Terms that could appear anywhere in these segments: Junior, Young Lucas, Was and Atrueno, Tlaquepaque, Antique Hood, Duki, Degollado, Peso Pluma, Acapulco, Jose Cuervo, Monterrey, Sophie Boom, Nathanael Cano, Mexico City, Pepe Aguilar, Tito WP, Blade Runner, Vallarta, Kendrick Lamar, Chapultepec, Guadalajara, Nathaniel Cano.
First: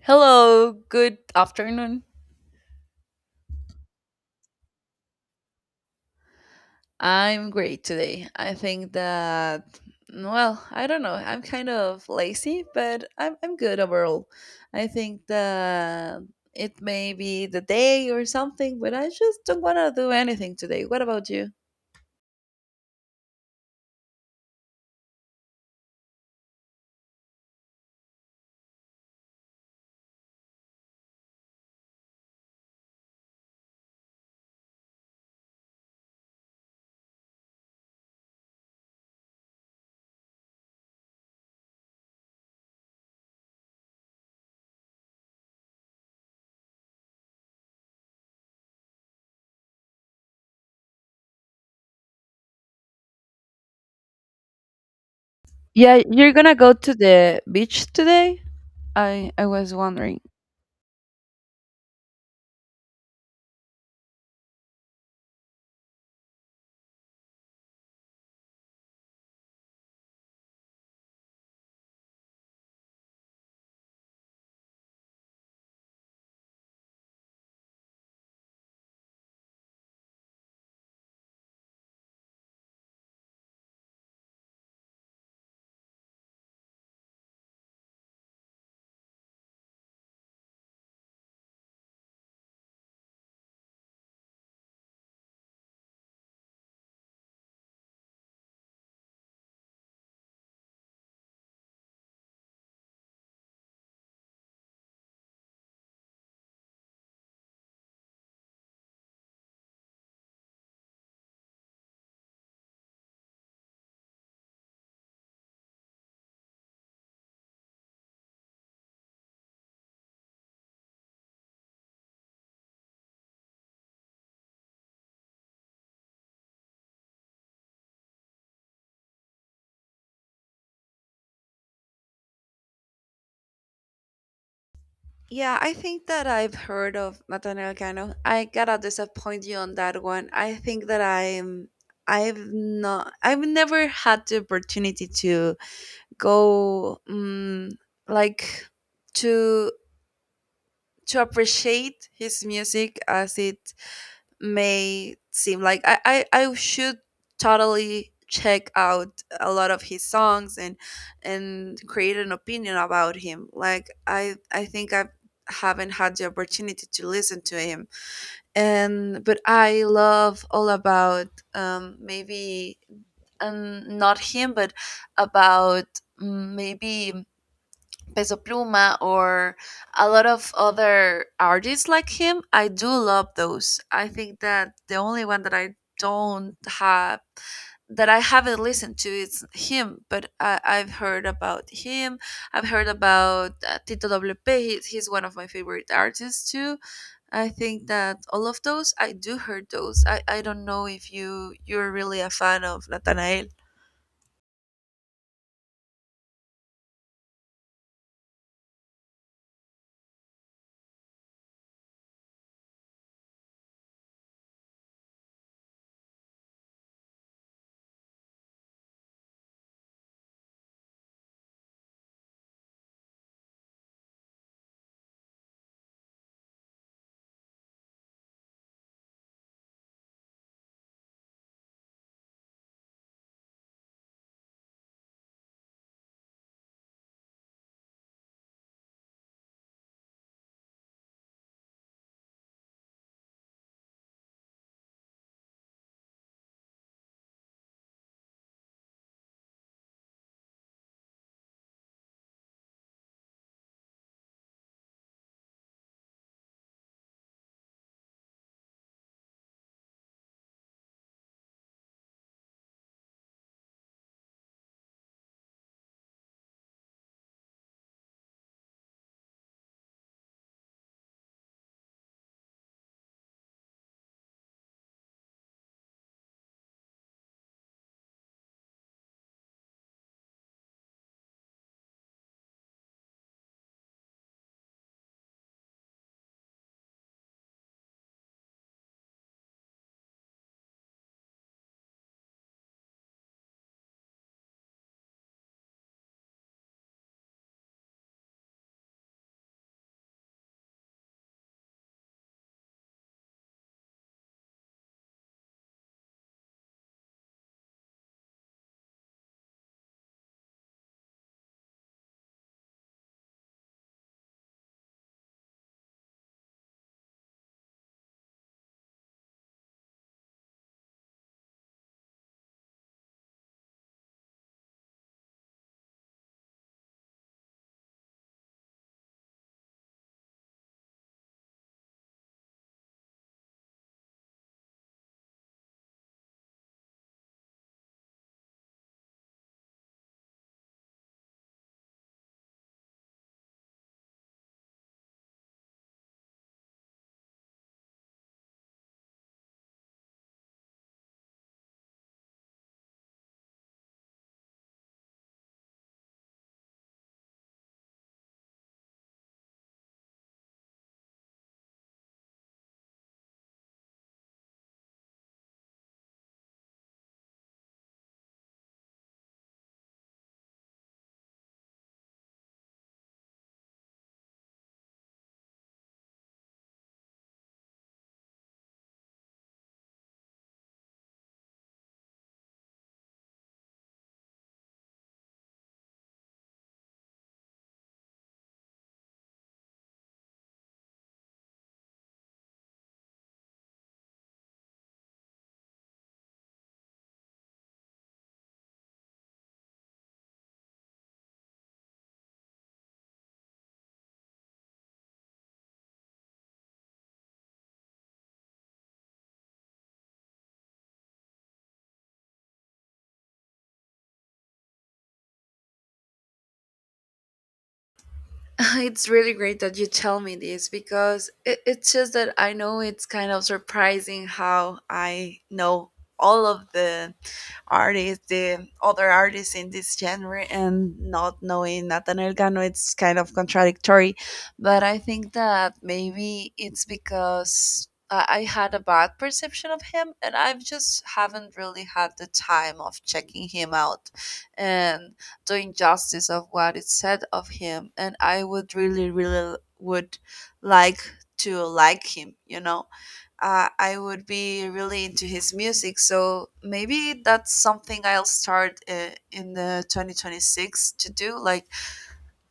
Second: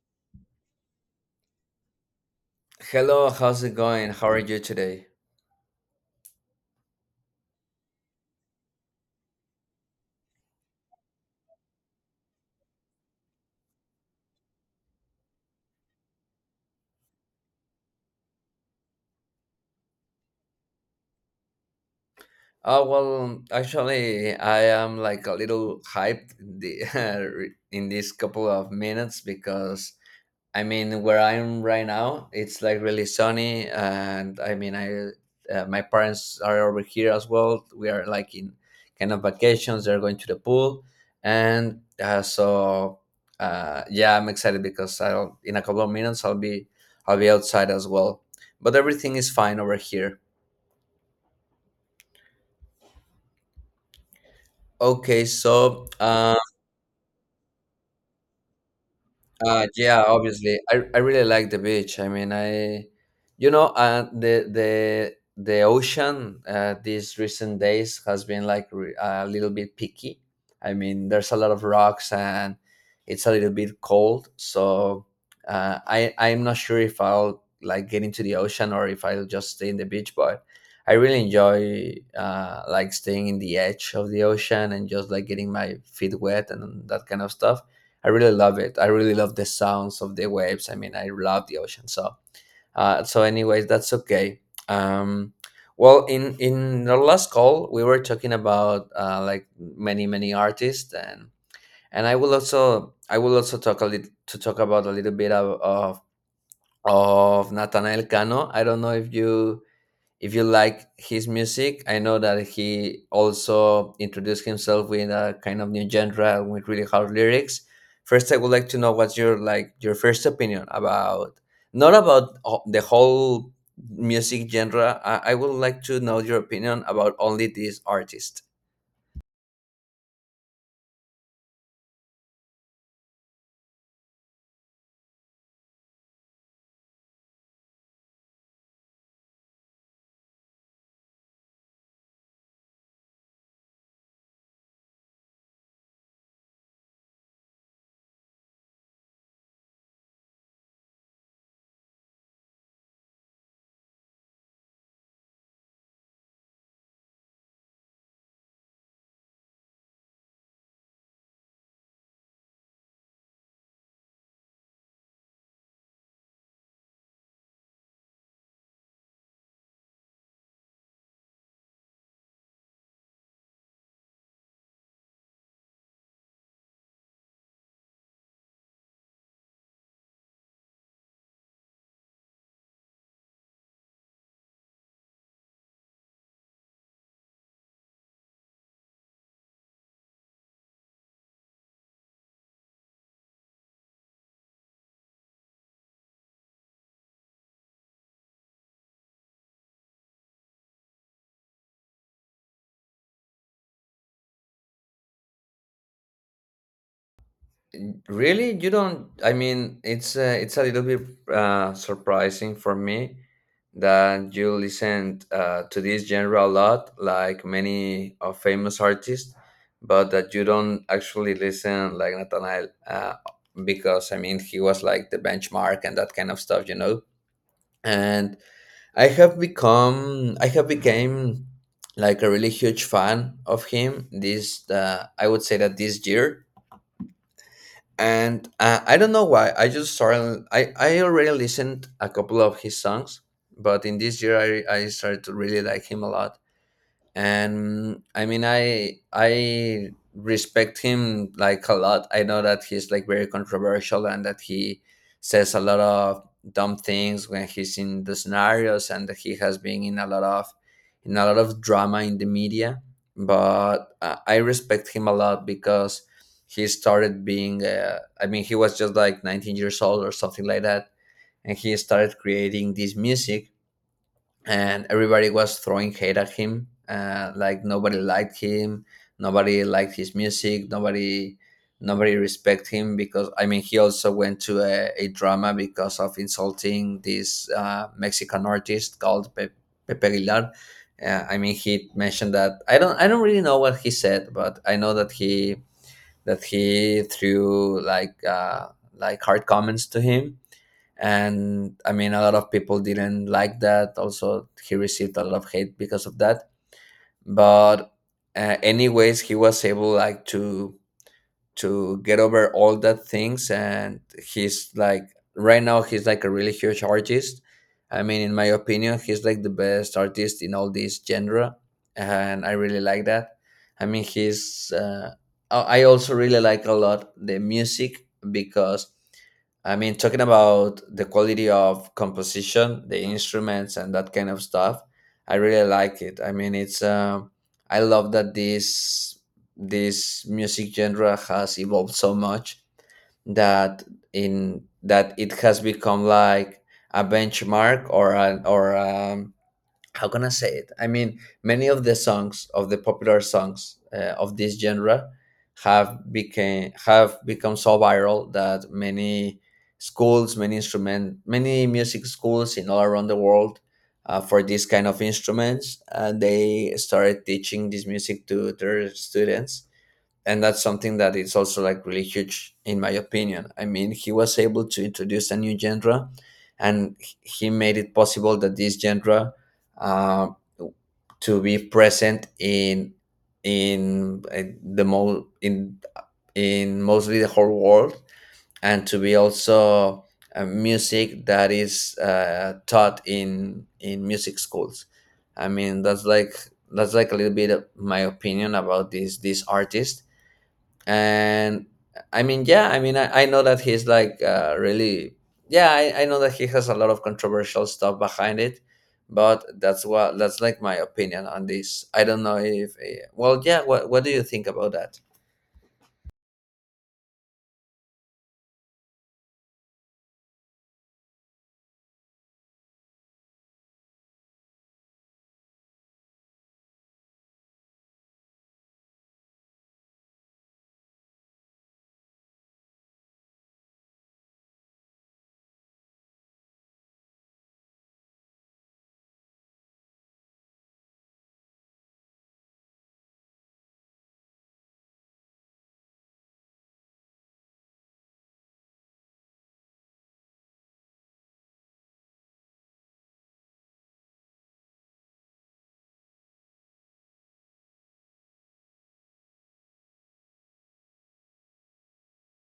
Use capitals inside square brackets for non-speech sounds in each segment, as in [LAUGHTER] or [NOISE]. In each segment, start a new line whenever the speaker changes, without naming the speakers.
Hello, good afternoon.
Hello, how's it going? How are you today?
I'm great today. I think that, well, I don't know. I'm kind of lazy, but I'm good overall. I think that it may be the day or something, but I just don't want to do anything today. What about you?
Oh, well, actually, I am like a little hyped the, [LAUGHS] in this couple of minutes because I mean, where I am right now, it's like really sunny, and I mean, I my parents are over here as well. We are like in kind of vacations. They're going to the pool, and yeah, I'm excited because I'll in a couple of minutes I'll be outside as well. But everything is fine over here. Okay,
Yeah, you're gonna go to the beach today? I was
yeah,
wondering.
obviously. I really like the beach. I mean, the ocean these recent days has been like a little bit picky. I mean, there's a lot of rocks and it's a little bit cold. So I'm not sure if I'll like get into the ocean or if I'll just stay in the beach. But I really enjoy like staying in the edge of the ocean and just like getting my feet wet and that kind of stuff. I really love it. I really love the sounds of the waves. I mean, I love the ocean. So, anyways, that's okay. Um, well, in our last call, we were talking about like many artists, and I will also talk a little to talk about a little bit of Nathanael Cano. I don't know if you like his music. I know that he also introduced himself with a kind of new genre with really hard lyrics. First, I would like to know what's your like your first opinion about not about the whole music genre. I would like to know your opinion about only this artist.
Yeah, I think that I've heard of Nathaniel Cano. I gotta disappoint you on that one. I think that I'm I've never had the opportunity to go like to appreciate his music as it may seem like I should totally check out a lot of his songs and create an opinion about him. Like I think I haven't had the opportunity to listen to him. And but I love all about maybe not him but about maybe Peso Pluma or a lot of other artists like him. I do love those. I think that the only one that I don't have that I haven't listened to is him, but I've heard about him. I've heard about Tito WP. He's one of my favorite artists too. I think that all of those I do heard those. I don't know if you're really a fan of Nathanael.
Really, you don't? I mean, it's a little bit surprising for me that you listen to this genre a lot, like many of famous artists, but that you don't actually listen like Nathaniel, because I mean, he was like the benchmark and that kind of stuff, you know. And I have became like a really huge fan of him. I would say that this year. And I don't know why. I just started. I already listened a couple of his songs, but in this year I started to really like him a lot. And I mean, I respect him like a lot. I know that he's like very controversial and that he says a lot of dumb things when he's in the scenarios, and that he has been in a lot of, drama in the media. But I respect him a lot because he started being I mean, he was just like 19 years old or something like that, and he started creating this music, and everybody was throwing hate at him. Like nobody liked him, nobody liked his music, nobody respect him. Because I mean, he also went to a drama because of insulting this Mexican artist called Pepe Aguilar. I mean, he mentioned that, I don't really know what he said, but I know that he threw like hard comments to him. And I mean, a lot of people didn't like that. Also he received a lot of hate because of that. But anyways, he was able like to get over all that things. And he's like, right now he's like a really huge artist. I mean, in my opinion, he's like the best artist in all this genre. And I really like that. I mean, he's, I also really like a lot the music because I mean, talking about the quality of composition, the instruments and that kind of stuff, I really like it. I mean, it's I love that this music genre has evolved so much that, in that it has become like a benchmark or an or how can I say it? I mean, many of the songs, of the popular songs of this genre have become so viral that many schools, many many music schools in all around the world, for this kind of instruments. They started teaching this music to their students. And that's something that is also like really huge in my opinion. I mean, he was able to introduce a new genre, and he made it possible that this genre, uh, to be present in the mo- in mostly the whole world, and to be also music that is taught in music schools. I mean, that's like, that's like a little bit of my opinion about this artist. And I mean, yeah. I mean, I know that he's like really, yeah, I know that he has a lot of controversial stuff behind it, but that's like my opinion on this. I don't know if, well, yeah, what do you think about that?
[LAUGHS] It's really great that you tell me this because it's just that I know it's kind of surprising how I know all of the artists, the other artists in this genre, and not knowing Nathan Cano, it's kind of contradictory. But I think that maybe it's because I had a bad perception of him, and I've just haven't really had the time of checking him out and doing justice of what is said of him. And I would really, really would like to like him, you know. I would be really into his music. So maybe that's something I'll start in the 2026 to do, like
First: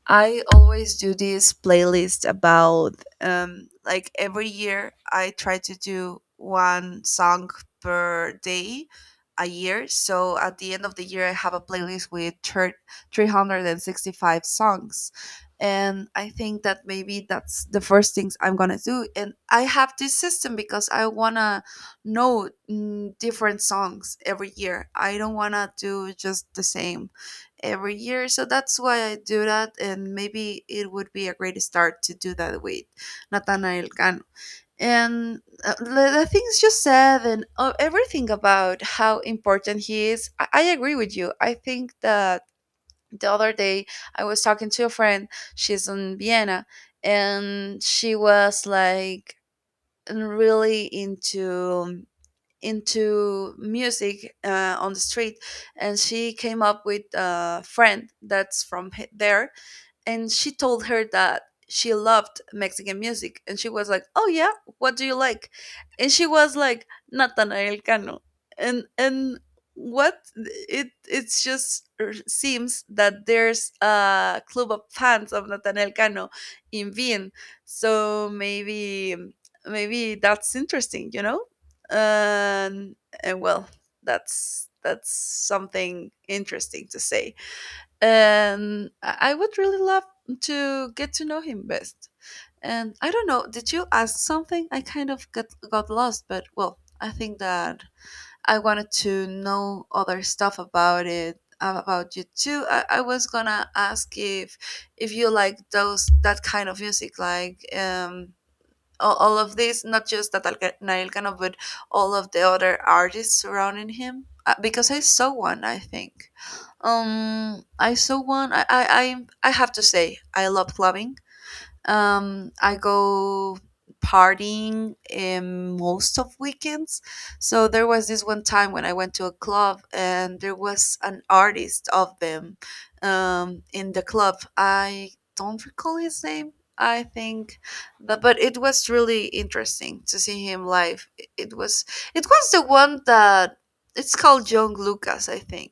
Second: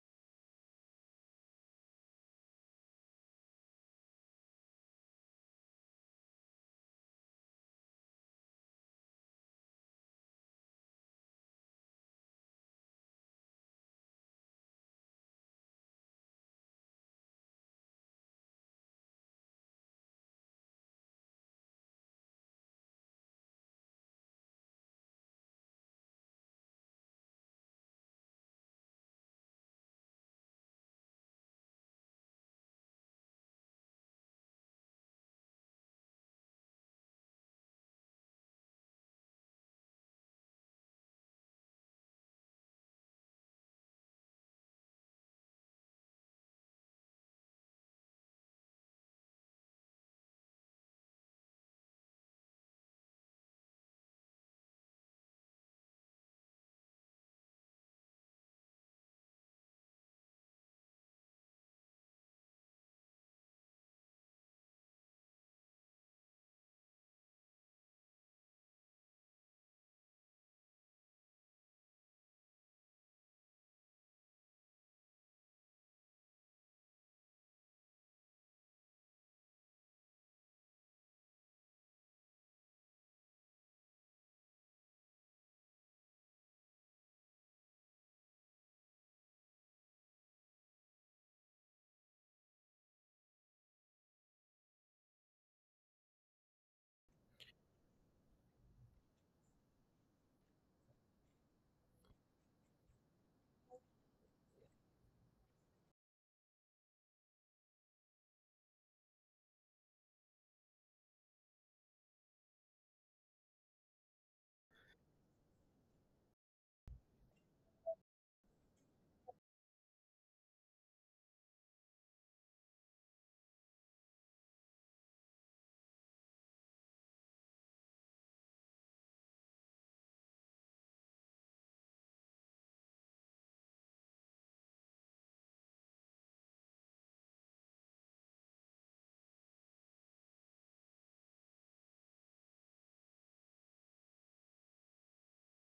I always do this playlist about like every year I try to do one song per day a year. So at the end of the year, I have a playlist with 365 songs. And I think that maybe that's the first things I'm going to do. And I have this system because I want to know different songs every year. I don't want to do just the same every year. So that's why I do that, and maybe it would be a great start to do that with Nathanael Cano. And the things you said and everything about how important he is, I agree with you. I think that the other day I was talking to a friend, she's in Vienna, and she was like really into music on the street, and she came up with a friend that's from there, and she told her that she loved Mexican music, and she was like, "Oh yeah, what do you like?" And she was like, "Natanael Cano." And what it's just seems that there's a club of fans of Natanael Cano in Vienna. So maybe that's interesting, you know? And and well, that's something interesting to say, and I would really love to get to know him best. And I don't know, did you ask something? I kind of got lost, but well, I think that I wanted to know other stuff about about you too. I was gonna ask if you like those that kind of music, like all of this, not just Nael Cano, but all of the other artists surrounding him. Because I saw one, I think. I saw one. I have to say, I love clubbing. I go partying most of weekends. So there was this one time when I went to a club, and there was an artist of them in the club. I don't recall his name. I think, but it was really interesting to see him live. It was the one that it's called Young Lucas, I think.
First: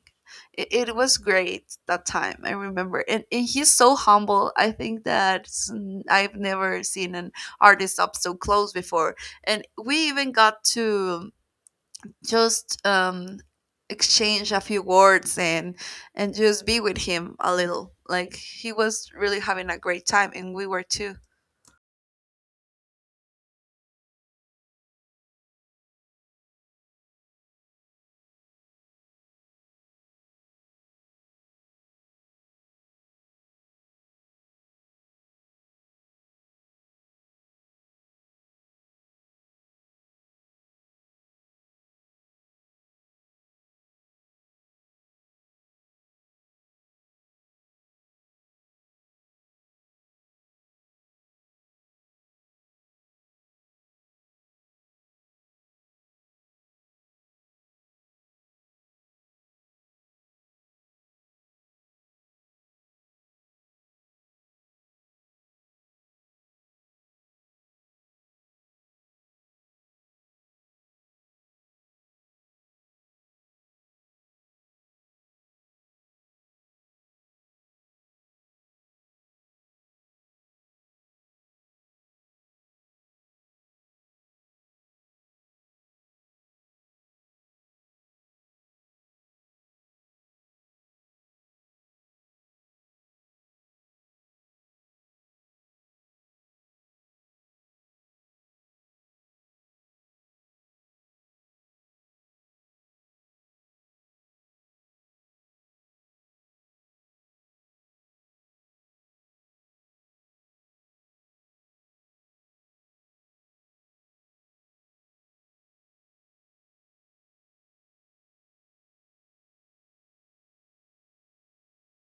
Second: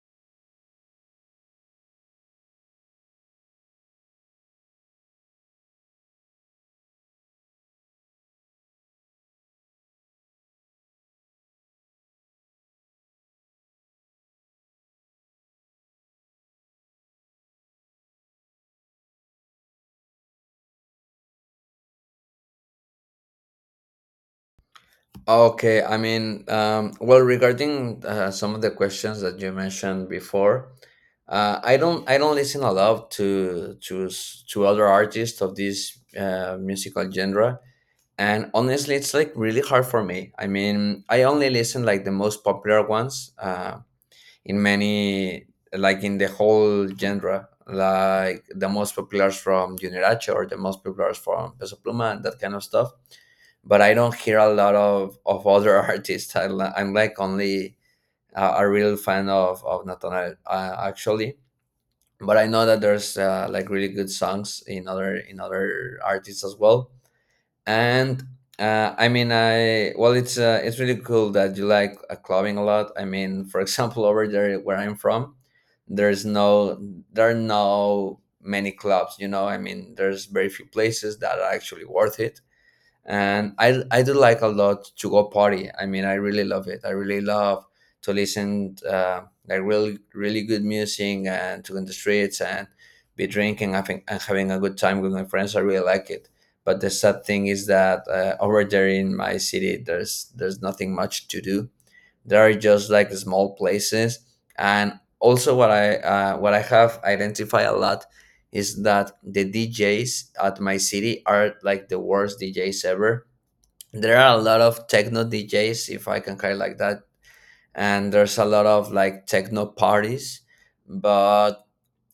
It was great that time, I remember, and, he's so humble. I think that I've never seen an artist up so close before, and we even got to just exchange a few words and just be with him a little. Like he was really having a great time and we were too.
Okay, I mean, well, regarding some of the questions that you mentioned before, I don't listen a lot to to other artists of this musical genre. And honestly, it's like really hard for me. I mean, I only listen like the most popular ones, in many, like in the whole genre, like the most popular from Junior or the most popular from Peso Pluma and that kind of stuff. But I don't hear a lot of other [LAUGHS] artists. I'm like only a real fan of Natanael, actually. But I know that there's like really good songs in other, in other artists as well. And I mean, I well it's really cool that you like clubbing a lot. I mean, [LAUGHS] for example, over there where I'm from, there's no there are no many clubs, you know. I mean, there's very few places that are actually worth it. And I do like a lot to go party. I mean, I really love it. I really love to listen like really good music, and to go in the streets and be and having a good time with my friends. I really like it. But the sad thing is that over there in my city, there's nothing much to do. They're just like the small places. And also what I have identified a lot is that the djs at my city are like the worst djs ever. There are a lot of techno djs, if I can call it like that. And there's a lot of like techno parties. But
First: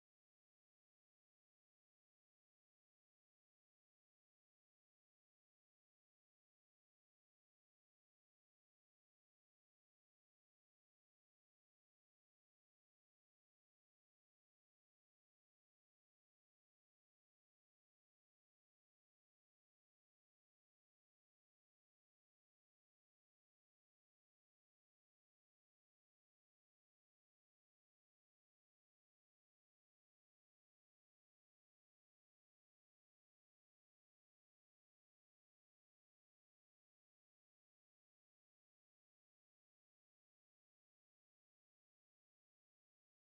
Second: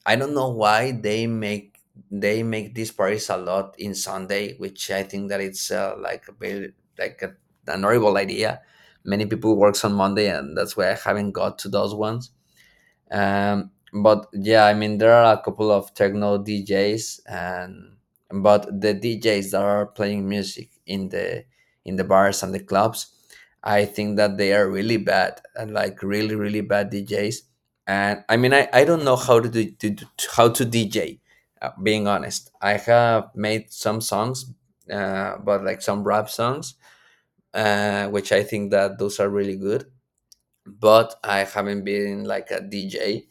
I don't know why they make these parties a lot in Sunday, which I think that it's like a very like a, an horrible idea. Many people works on Monday, and that's why I haven't got to those ones. But yeah, I mean, there are a couple of techno djs. And but the djs that are playing music in the, in the bars and the clubs, I think that they are really bad and like really bad djs. And I mean, I don't know how to, do, to how to dj, being honest. I have made some songs, but like some rap songs, which I think that those are really good. But I haven't been like a dj.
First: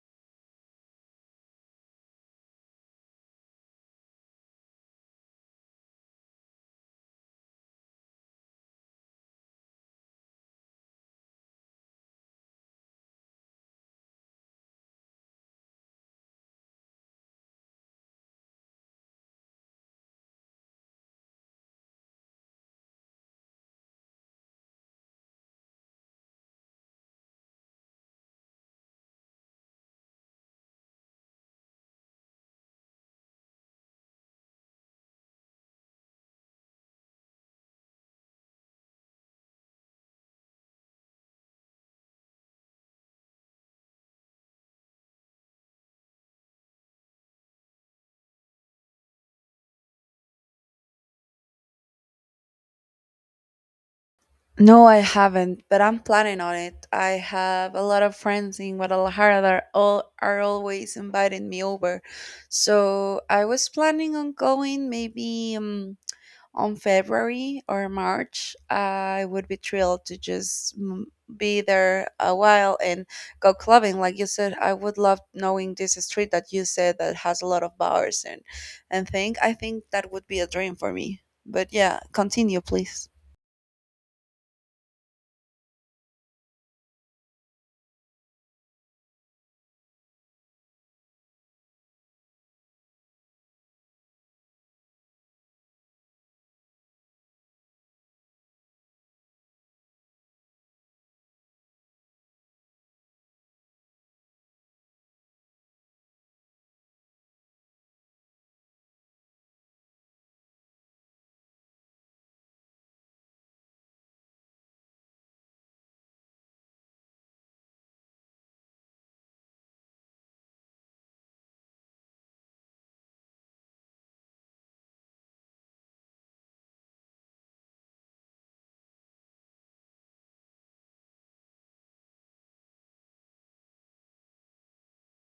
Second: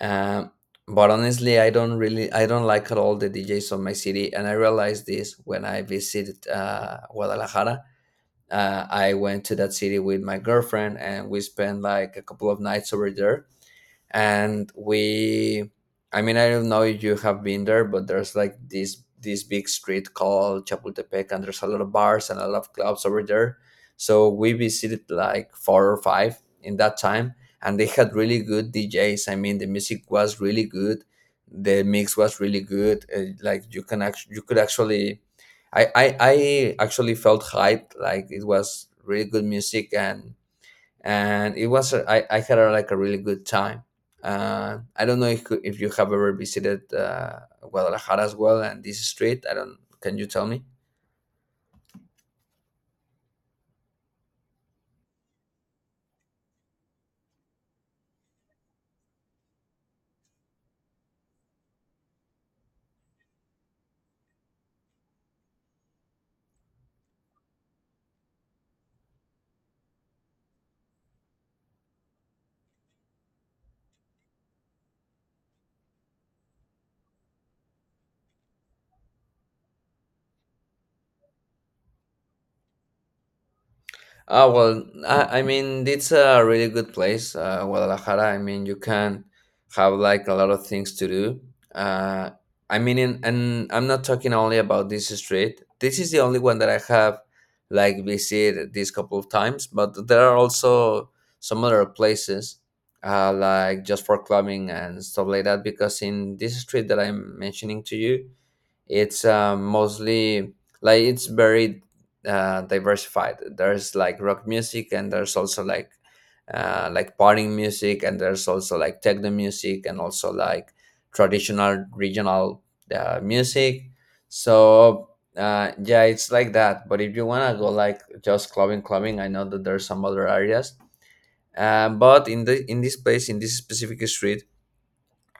um, but honestly, I don't like at all the DJs of my city. And I realized this when I visited Guadalajara. I went to that city with my girlfriend, and we spent like a couple of nights over there. And we I mean, I don't know if you have been there, but there's like this big street called chapultepec, and there's a lot of bars and a lot of clubs over there. So we visited like 4 or 5 in that time. And they had really good djs. I mean, the music was really good, the mix was really good. Uh, like you could actually, I actually felt hyped. Like it was really good music. And it was I had like a really good time. I don't know if, you have ever visited Guadalajara as well and this street. I don't. Can you tell me?
No, I haven't, but I'm planning on it. I have a lot of friends in Guadalajara that are always inviting me over. So I was planning on going maybe on February or March. I would be thrilled to just be there a while and go clubbing. Like you said, I would love knowing this street that you said that has a lot of bars and thing. I think that would be a dream for me. But yeah, continue, please.
Well, I mean, it's a really good place, Guadalajara. I mean, you can have like a lot of things to do. Uh, I mean, and I'm not talking only about this street. This is the only one that I have like visited this couple of times, but there are also some other places like just for clubbing and stuff like that. Because in this street that I'm mentioning to you, it's mostly like it's very diversified. There's like rock music and there's also like partying music and there's also like techno music and also like traditional regional music. So yeah, it's like that, but if you want to go like just clubbing, I know that there's some other areas. But in this place, in this specific street,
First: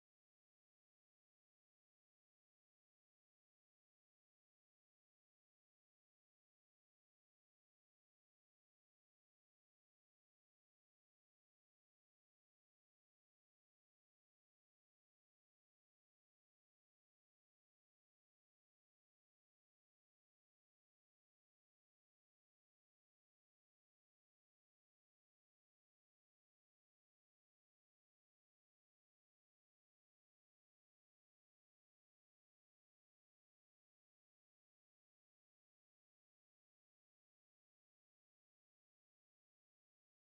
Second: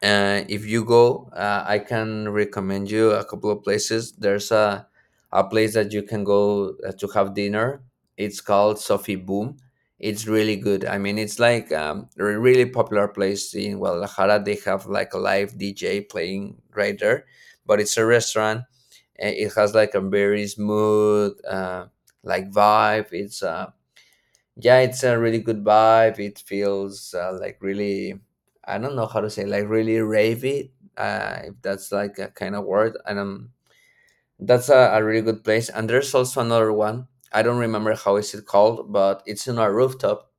if you go, I can recommend you a couple of places. There's a place that you can go to have dinner. It's called Sophie Boom. It's really good. I mean, it's like a really popular place in Guadalajara. They have like a live DJ playing right there, but it's a restaurant. It has like a very smooth like vibe. It's yeah, it's a really good vibe. It feels like really, I don't know how to say, like really ravey, if that's like a kind of word. And that's a really good place. And there's also another one. I don't remember how is it called, but it's on a rooftop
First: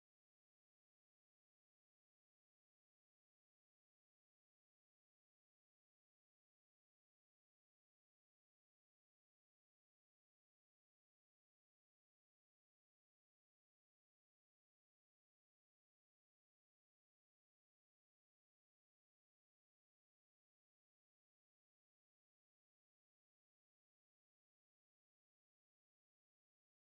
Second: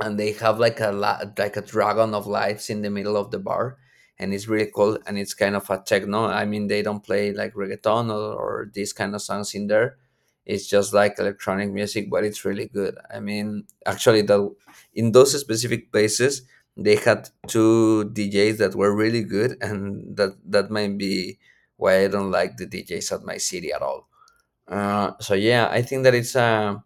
and they have like like a dragon of lights in the middle of the bar, and it's really cool. And it's kind of a techno. I mean, they don't play like reggaeton or these kind of songs in there. It's just like electronic music, but it's really good. I mean, actually, the, in those specific places, they had two DJs that were really good, and that might be why I don't like the DJs at my city at all. So yeah, I think that it's a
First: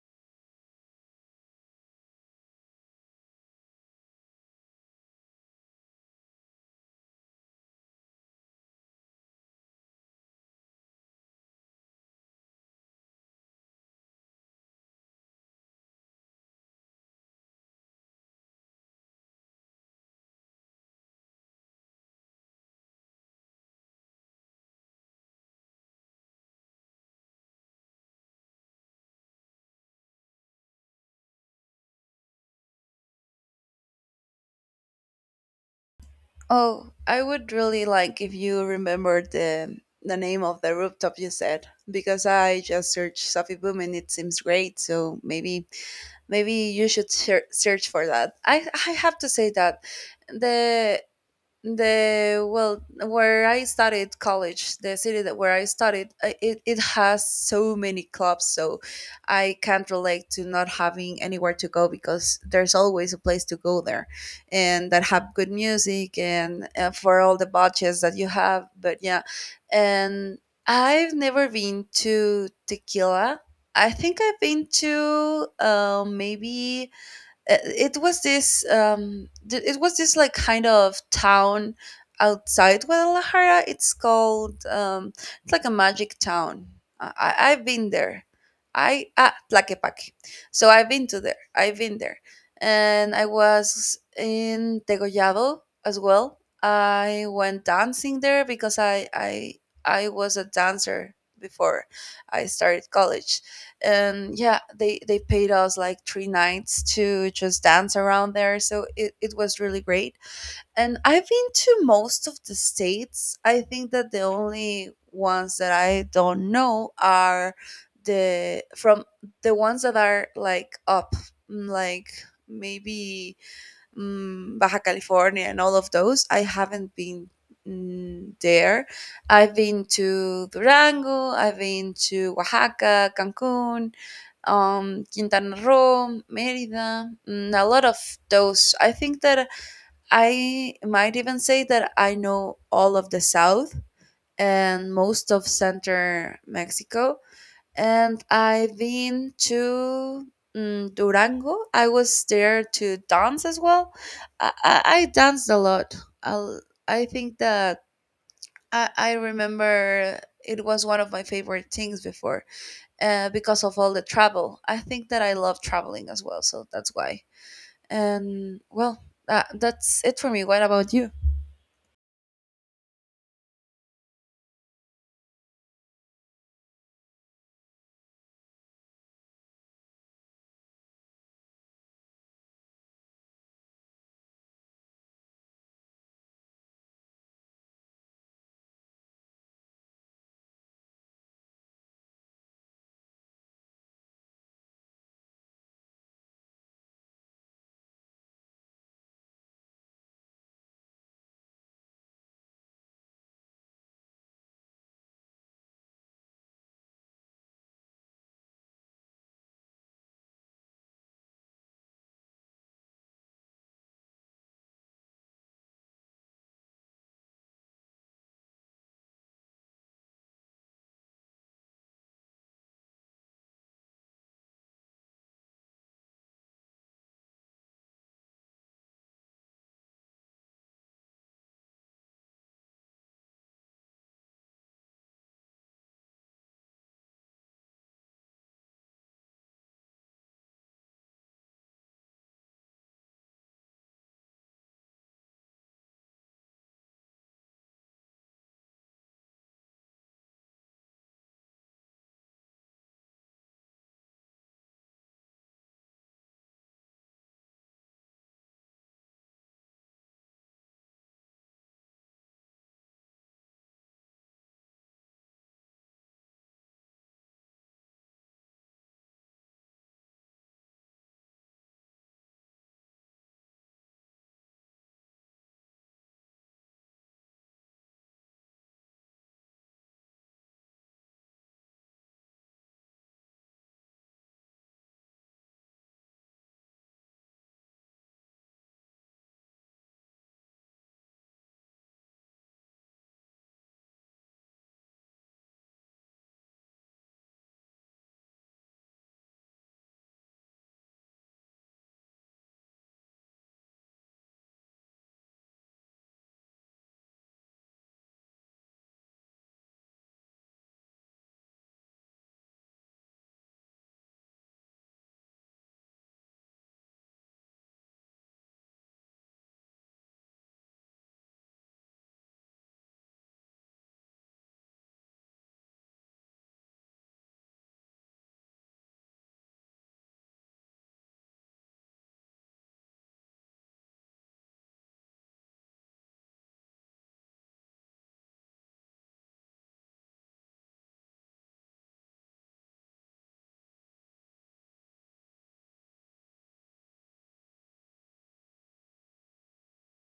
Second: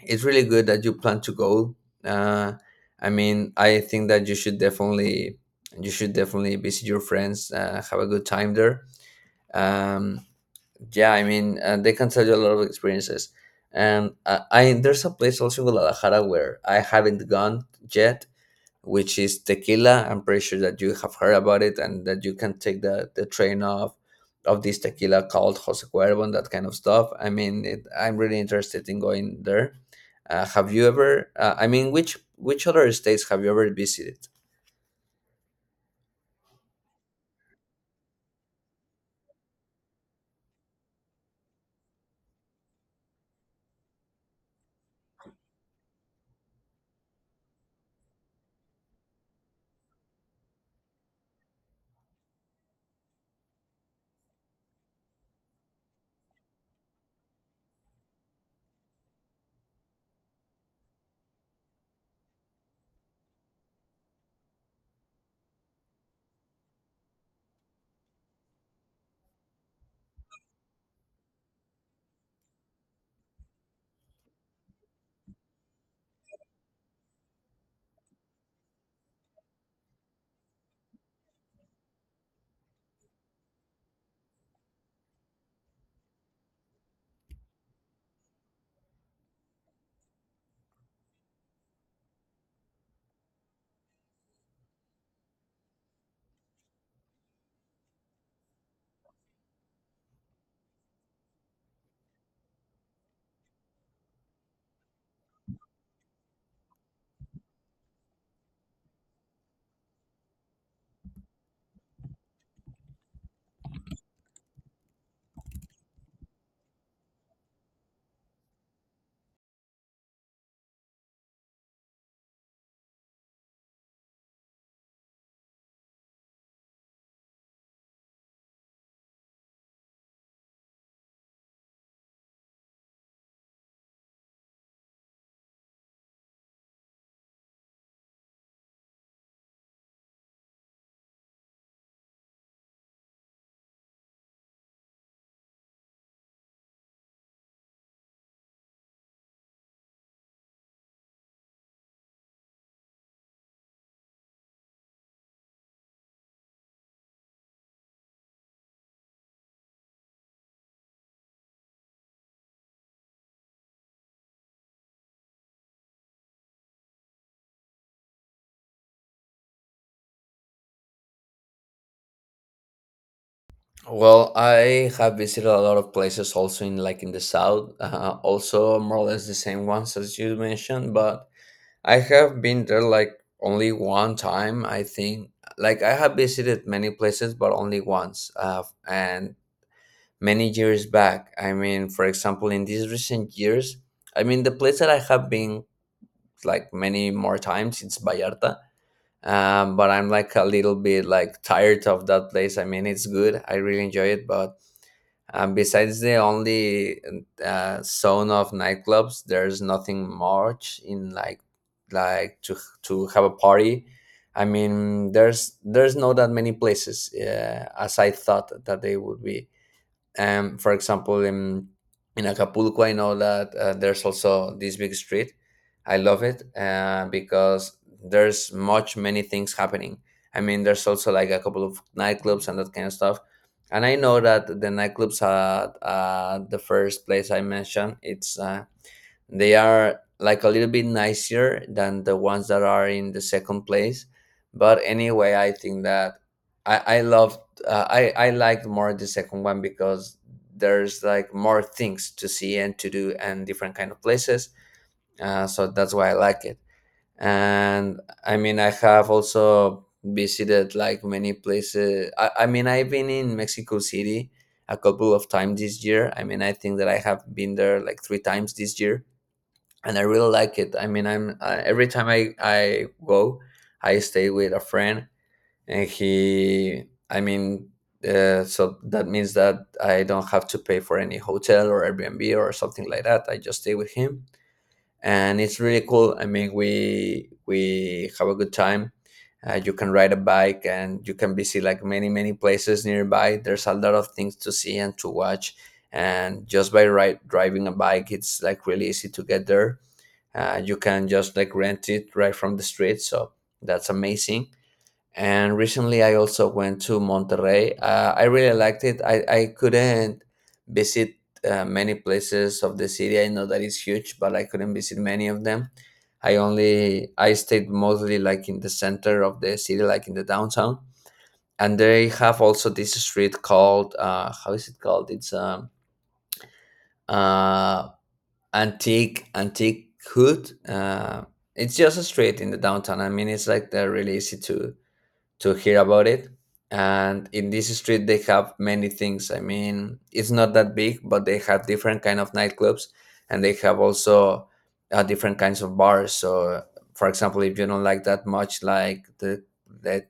it's really good that you plan to go. Uh, I mean, I think that you should definitely visit your friends, have a good time there. Um, yeah, I mean, they can tell you a lot of experiences. And I, there's a place also in Guadalajara where I haven't gone yet, which is Tequila. I'm pretty sure that you have heard about it, and that you can take the train of this tequila called Jose Cuervo and that kind of stuff. I mean, it, I'm really interested in going there. Have you ever? I mean, which other states have you ever visited?
Oh, I would really like if you remembered the name of the rooftop you said, because I just searched Sophie Boom and it seems great. So maybe you should search for that. I have to say that the the well, where I studied college, the city that where I studied, it, it has so many clubs, so I can't relate to not having anywhere to go because there's always a place to go there, and that have good music, and for all the budgets that you have. But yeah, and I've never been to tequila. I think I've been to maybe it was this it was this like kind of town outside Guadalajara, it's called it's like a magic town. I've been there. I ah, Tlaquepaque. So I've been to there, I've been there. And I was in Degollado as well. I went dancing there because I was a dancer before I started college. And yeah, they paid us like three nights to just dance around there, so it was really great. And I've been to most of the states. I think that the only ones that I don't know are the from the ones that are like up, like maybe Baja California and all of those. I haven't been there. I've been to Durango, I've been to Oaxaca, Cancun, Quintana Roo, Merida, a lot of those. I think that I might even say that I know all of the South and most of Center Mexico, and I've been to Durango. I was there to dance as well. I danced a lot. i I think that I remember it was one of my favorite things before, because of all the travel. I think that I love traveling as well, so that's why. And well, that's it for me. What about you?
Well, I have visited a lot of places also in like in the south, also more or less the same ones as you mentioned, but I have been there like only one time, I think. Like I have visited many places, but only once, and many years back. I mean, for example, in these recent years, I mean, the place that I have been like many more times, it's Vallarta. But I'm like a little bit like tired of that place. I mean, it's good. I really enjoy it, but besides the only zone of nightclubs, there's nothing much in like to have a party. I mean, there's not that many places as I thought that they would be. For example, in Acapulco, I know that there's also this big street. I love it because there's much many things happening. I mean, there's also like a couple of nightclubs and that kind of stuff. And I know that the nightclubs at the first place I mentioned, it's they are like a little bit nicer than the ones that are in the second place. But anyway, I think that I love, I liked more the second one because there's like more things to see and to do and different kind of places, so that's why I like it. And I mean, I have also visited like many places. I mean, I've been in Mexico City a couple of times this year. I mean, I think that I have been there like three times this year, and I really like it. I mean, I'm every time I go, I stay with a friend, and he. I mean, so that means that I don't have to pay for any hotel or Airbnb or something like that. I just stay with him, and it's really cool. I mean, we have a good time. You can ride a bike and you can visit like many many places nearby. There's a lot of things to see and to watch, and just by ride, driving a bike, it's like really easy to get there. You can just like rent it right from the street, so that's amazing. And recently I also went to Monterrey. I really liked it. I couldn't visit many places of the city. I know that it's huge, but I couldn't visit many of them. I only I stayed mostly like in the center of the city, like in the downtown. And they have also this street called how is it called. It's uh, Antique Antique Hood. It's just a street in the downtown. I mean, it's like they're really easy to hear about it. And in this street, they have many things. I mean, it's not that big, but they have different kind of nightclubs, and they have also different kinds of bars. So, for example, if you don't like that much, like the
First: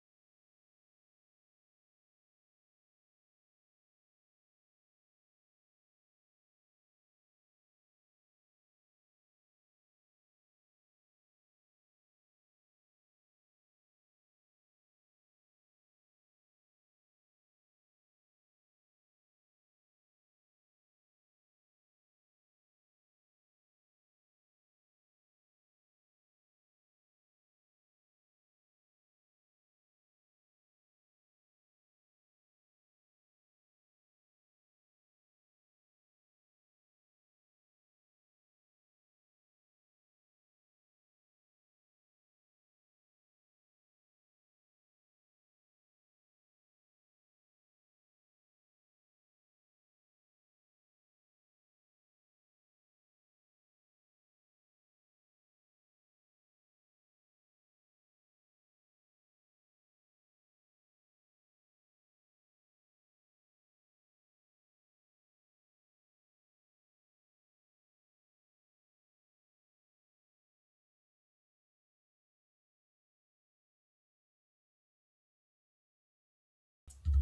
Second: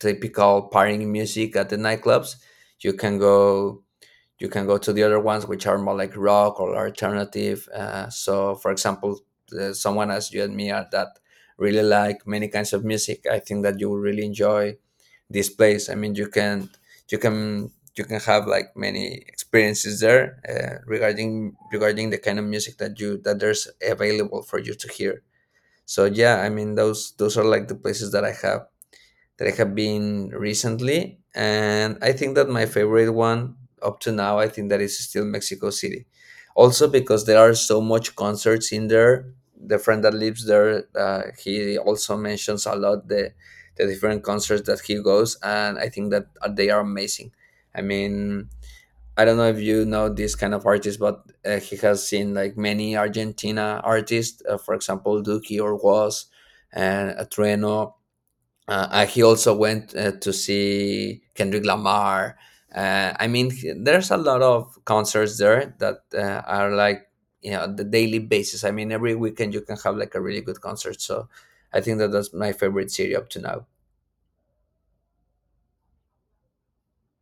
typical partying music at the nightclubs, you can go to the other ones which are more like rock or alternative. So, for example, someone as you and me are, that really like many kinds of music, I think that you will really enjoy this place. I mean, you can you can have like many experiences there regarding the kind of music that you, that there's available for you to hear. So yeah, I mean, those are like the places that I have been recently, and I think that my favorite one up to now, I think that is still Mexico City. Also because there are so much concerts in there. The friend that lives there, he also mentions a lot the different concerts that he goes, and I think that they are amazing. I mean, I don't know if you know this kind of artist, but he has seen like many Argentina artists, for example, Duki or Was and Atrueno. He also went to see Kendrick Lamar. I mean, he, there's a lot of concerts there that are like, you know, the daily basis. I mean, every weekend you can have like a really good concert. So I think that that's my favorite city up to now.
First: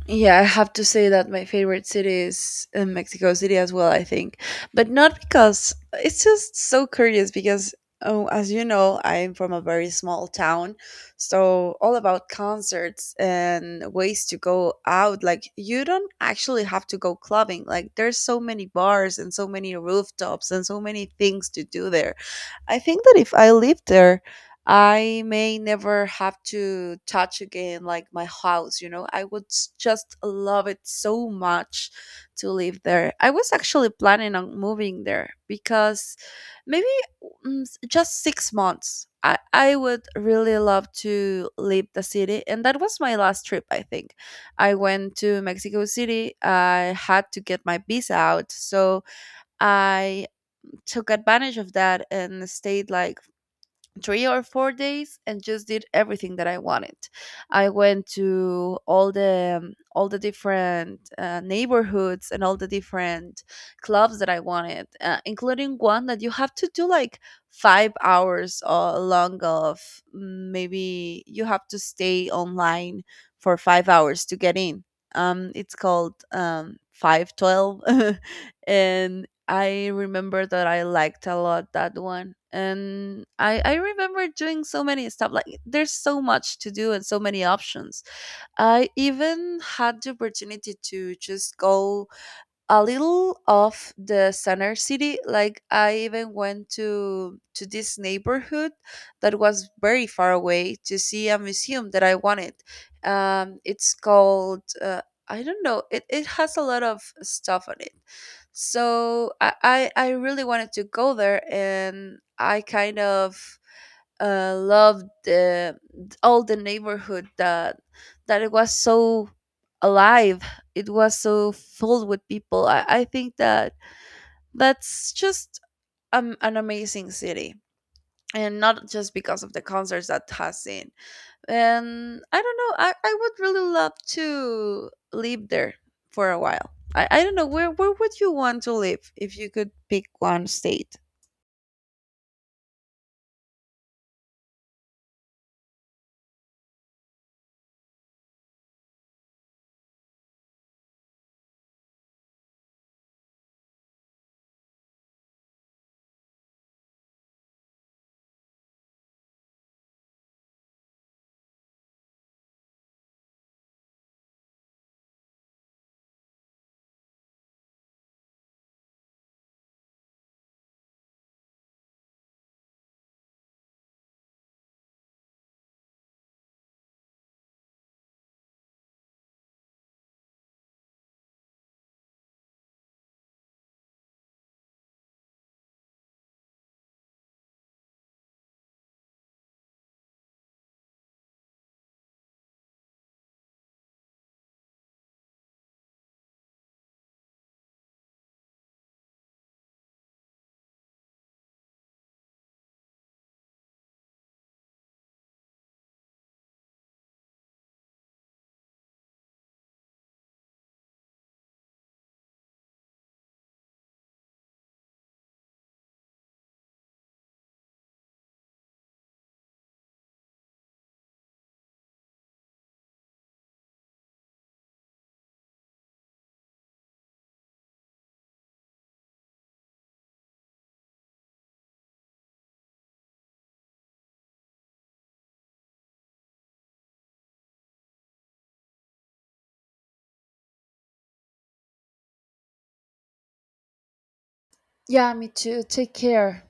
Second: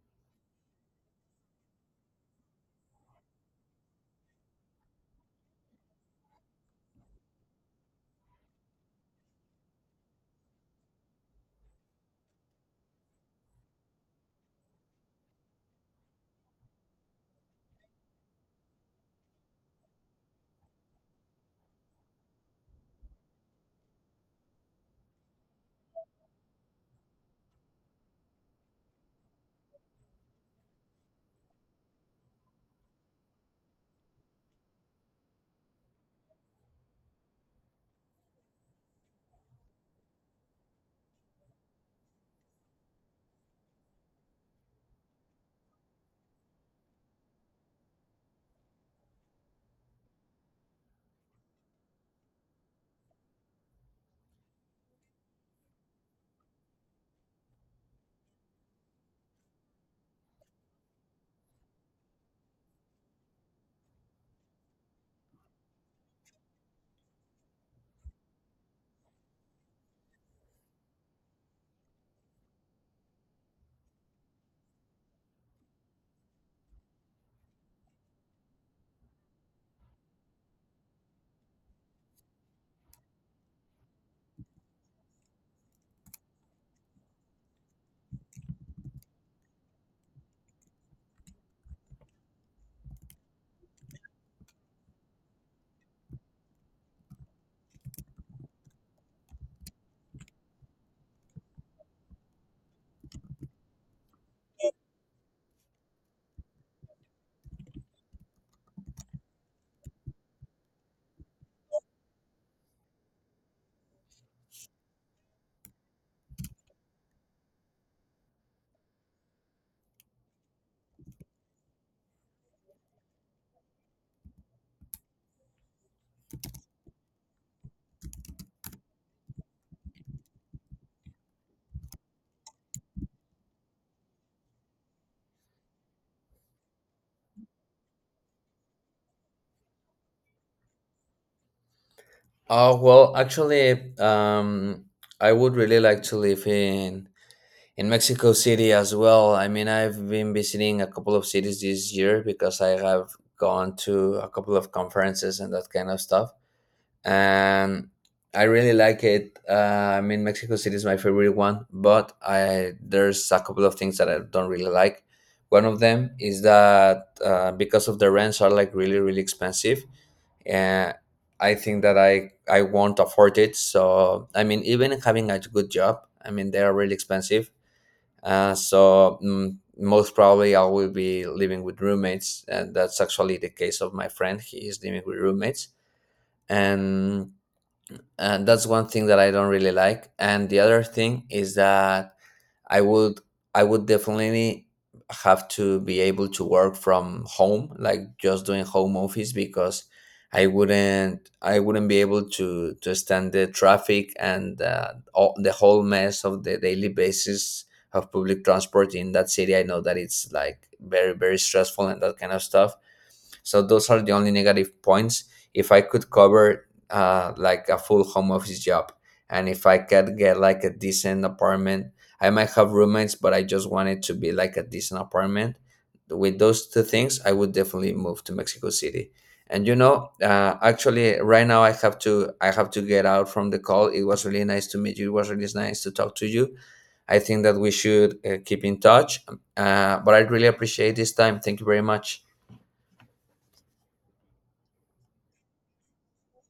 Yeah, I have to say that my favorite city is Mexico City as well, I think. But not because it's just so curious, because oh, as you know, I'm from a very small town. So all about concerts and ways to go out. Like you don't actually have to go clubbing. Like there's so many bars and so many rooftops and so many things to do there. I think that if I live there, I may never have to touch again like my house, you know. I would just love it so much to live there. I was actually planning on moving there because maybe just 6 months. I would really love to leave the city. And that was my last trip, I think. I went to Mexico City. I had to get my visa out. So I took advantage of that and stayed like 3 or 4 days and just did everything that I wanted. I went to all the different neighborhoods and all the different clubs that I wanted, including one that you have to do like 5 hours long of maybe you have to stay online for 5 hours to get in. It's called 512 [LAUGHS] and I remember that I liked a lot that one. And I remember doing so many stuff. Like, there's so much to do and so many options. I even had the opportunity to just go a little off the center city. Like I even went to this neighborhood that was very far away to see a museum that I wanted. It's called I don't know, it has a lot of stuff on it. So I really wanted to go there, and I kind of loved all the neighborhood, that it was so alive, it was so filled with people. I think that that's just an amazing city, and not just because of the concerts that has seen. And I don't know, I would really love to live there for a while. I don't know where would you want to live if you could pick one state?
Oh well, actually, I would really like to live in Mexico City as well. I mean, I've been visiting a couple of cities this year because I have gone to a couple of conferences and that kind of stuff, and I really like it. I mean, Mexico City is my favorite one, but I, there's a couple of things that I don't really like. One of them is that because of the rents are like really really expensive, and I think that I won't afford it. So I mean, even having a good job, I mean they are really expensive. So most probably I will be living with roommates, and that's actually the case of my friend. He is living with roommates, and that's one thing that I don't really like. And the other thing is that I would I would definitely have to be able to work from home, like just doing home office, because I wouldn't be able to stand the traffic and the whole mess of the daily basis of public transport in that city. I know that it's like very very stressful and that kind of stuff. So those are the only negative points. If I could cover like a full home office job, and if I could get like a decent apartment, I might have roommates, but I just want it to be like a decent apartment. With those two things, I would definitely move to Mexico City. And you know, actually, right now I have to get out from the call. It was really nice to meet you. It was really nice to talk to you. I think that we should keep in touch. But I really appreciate this time. Thank you very much.
Yeah, me too. Take care.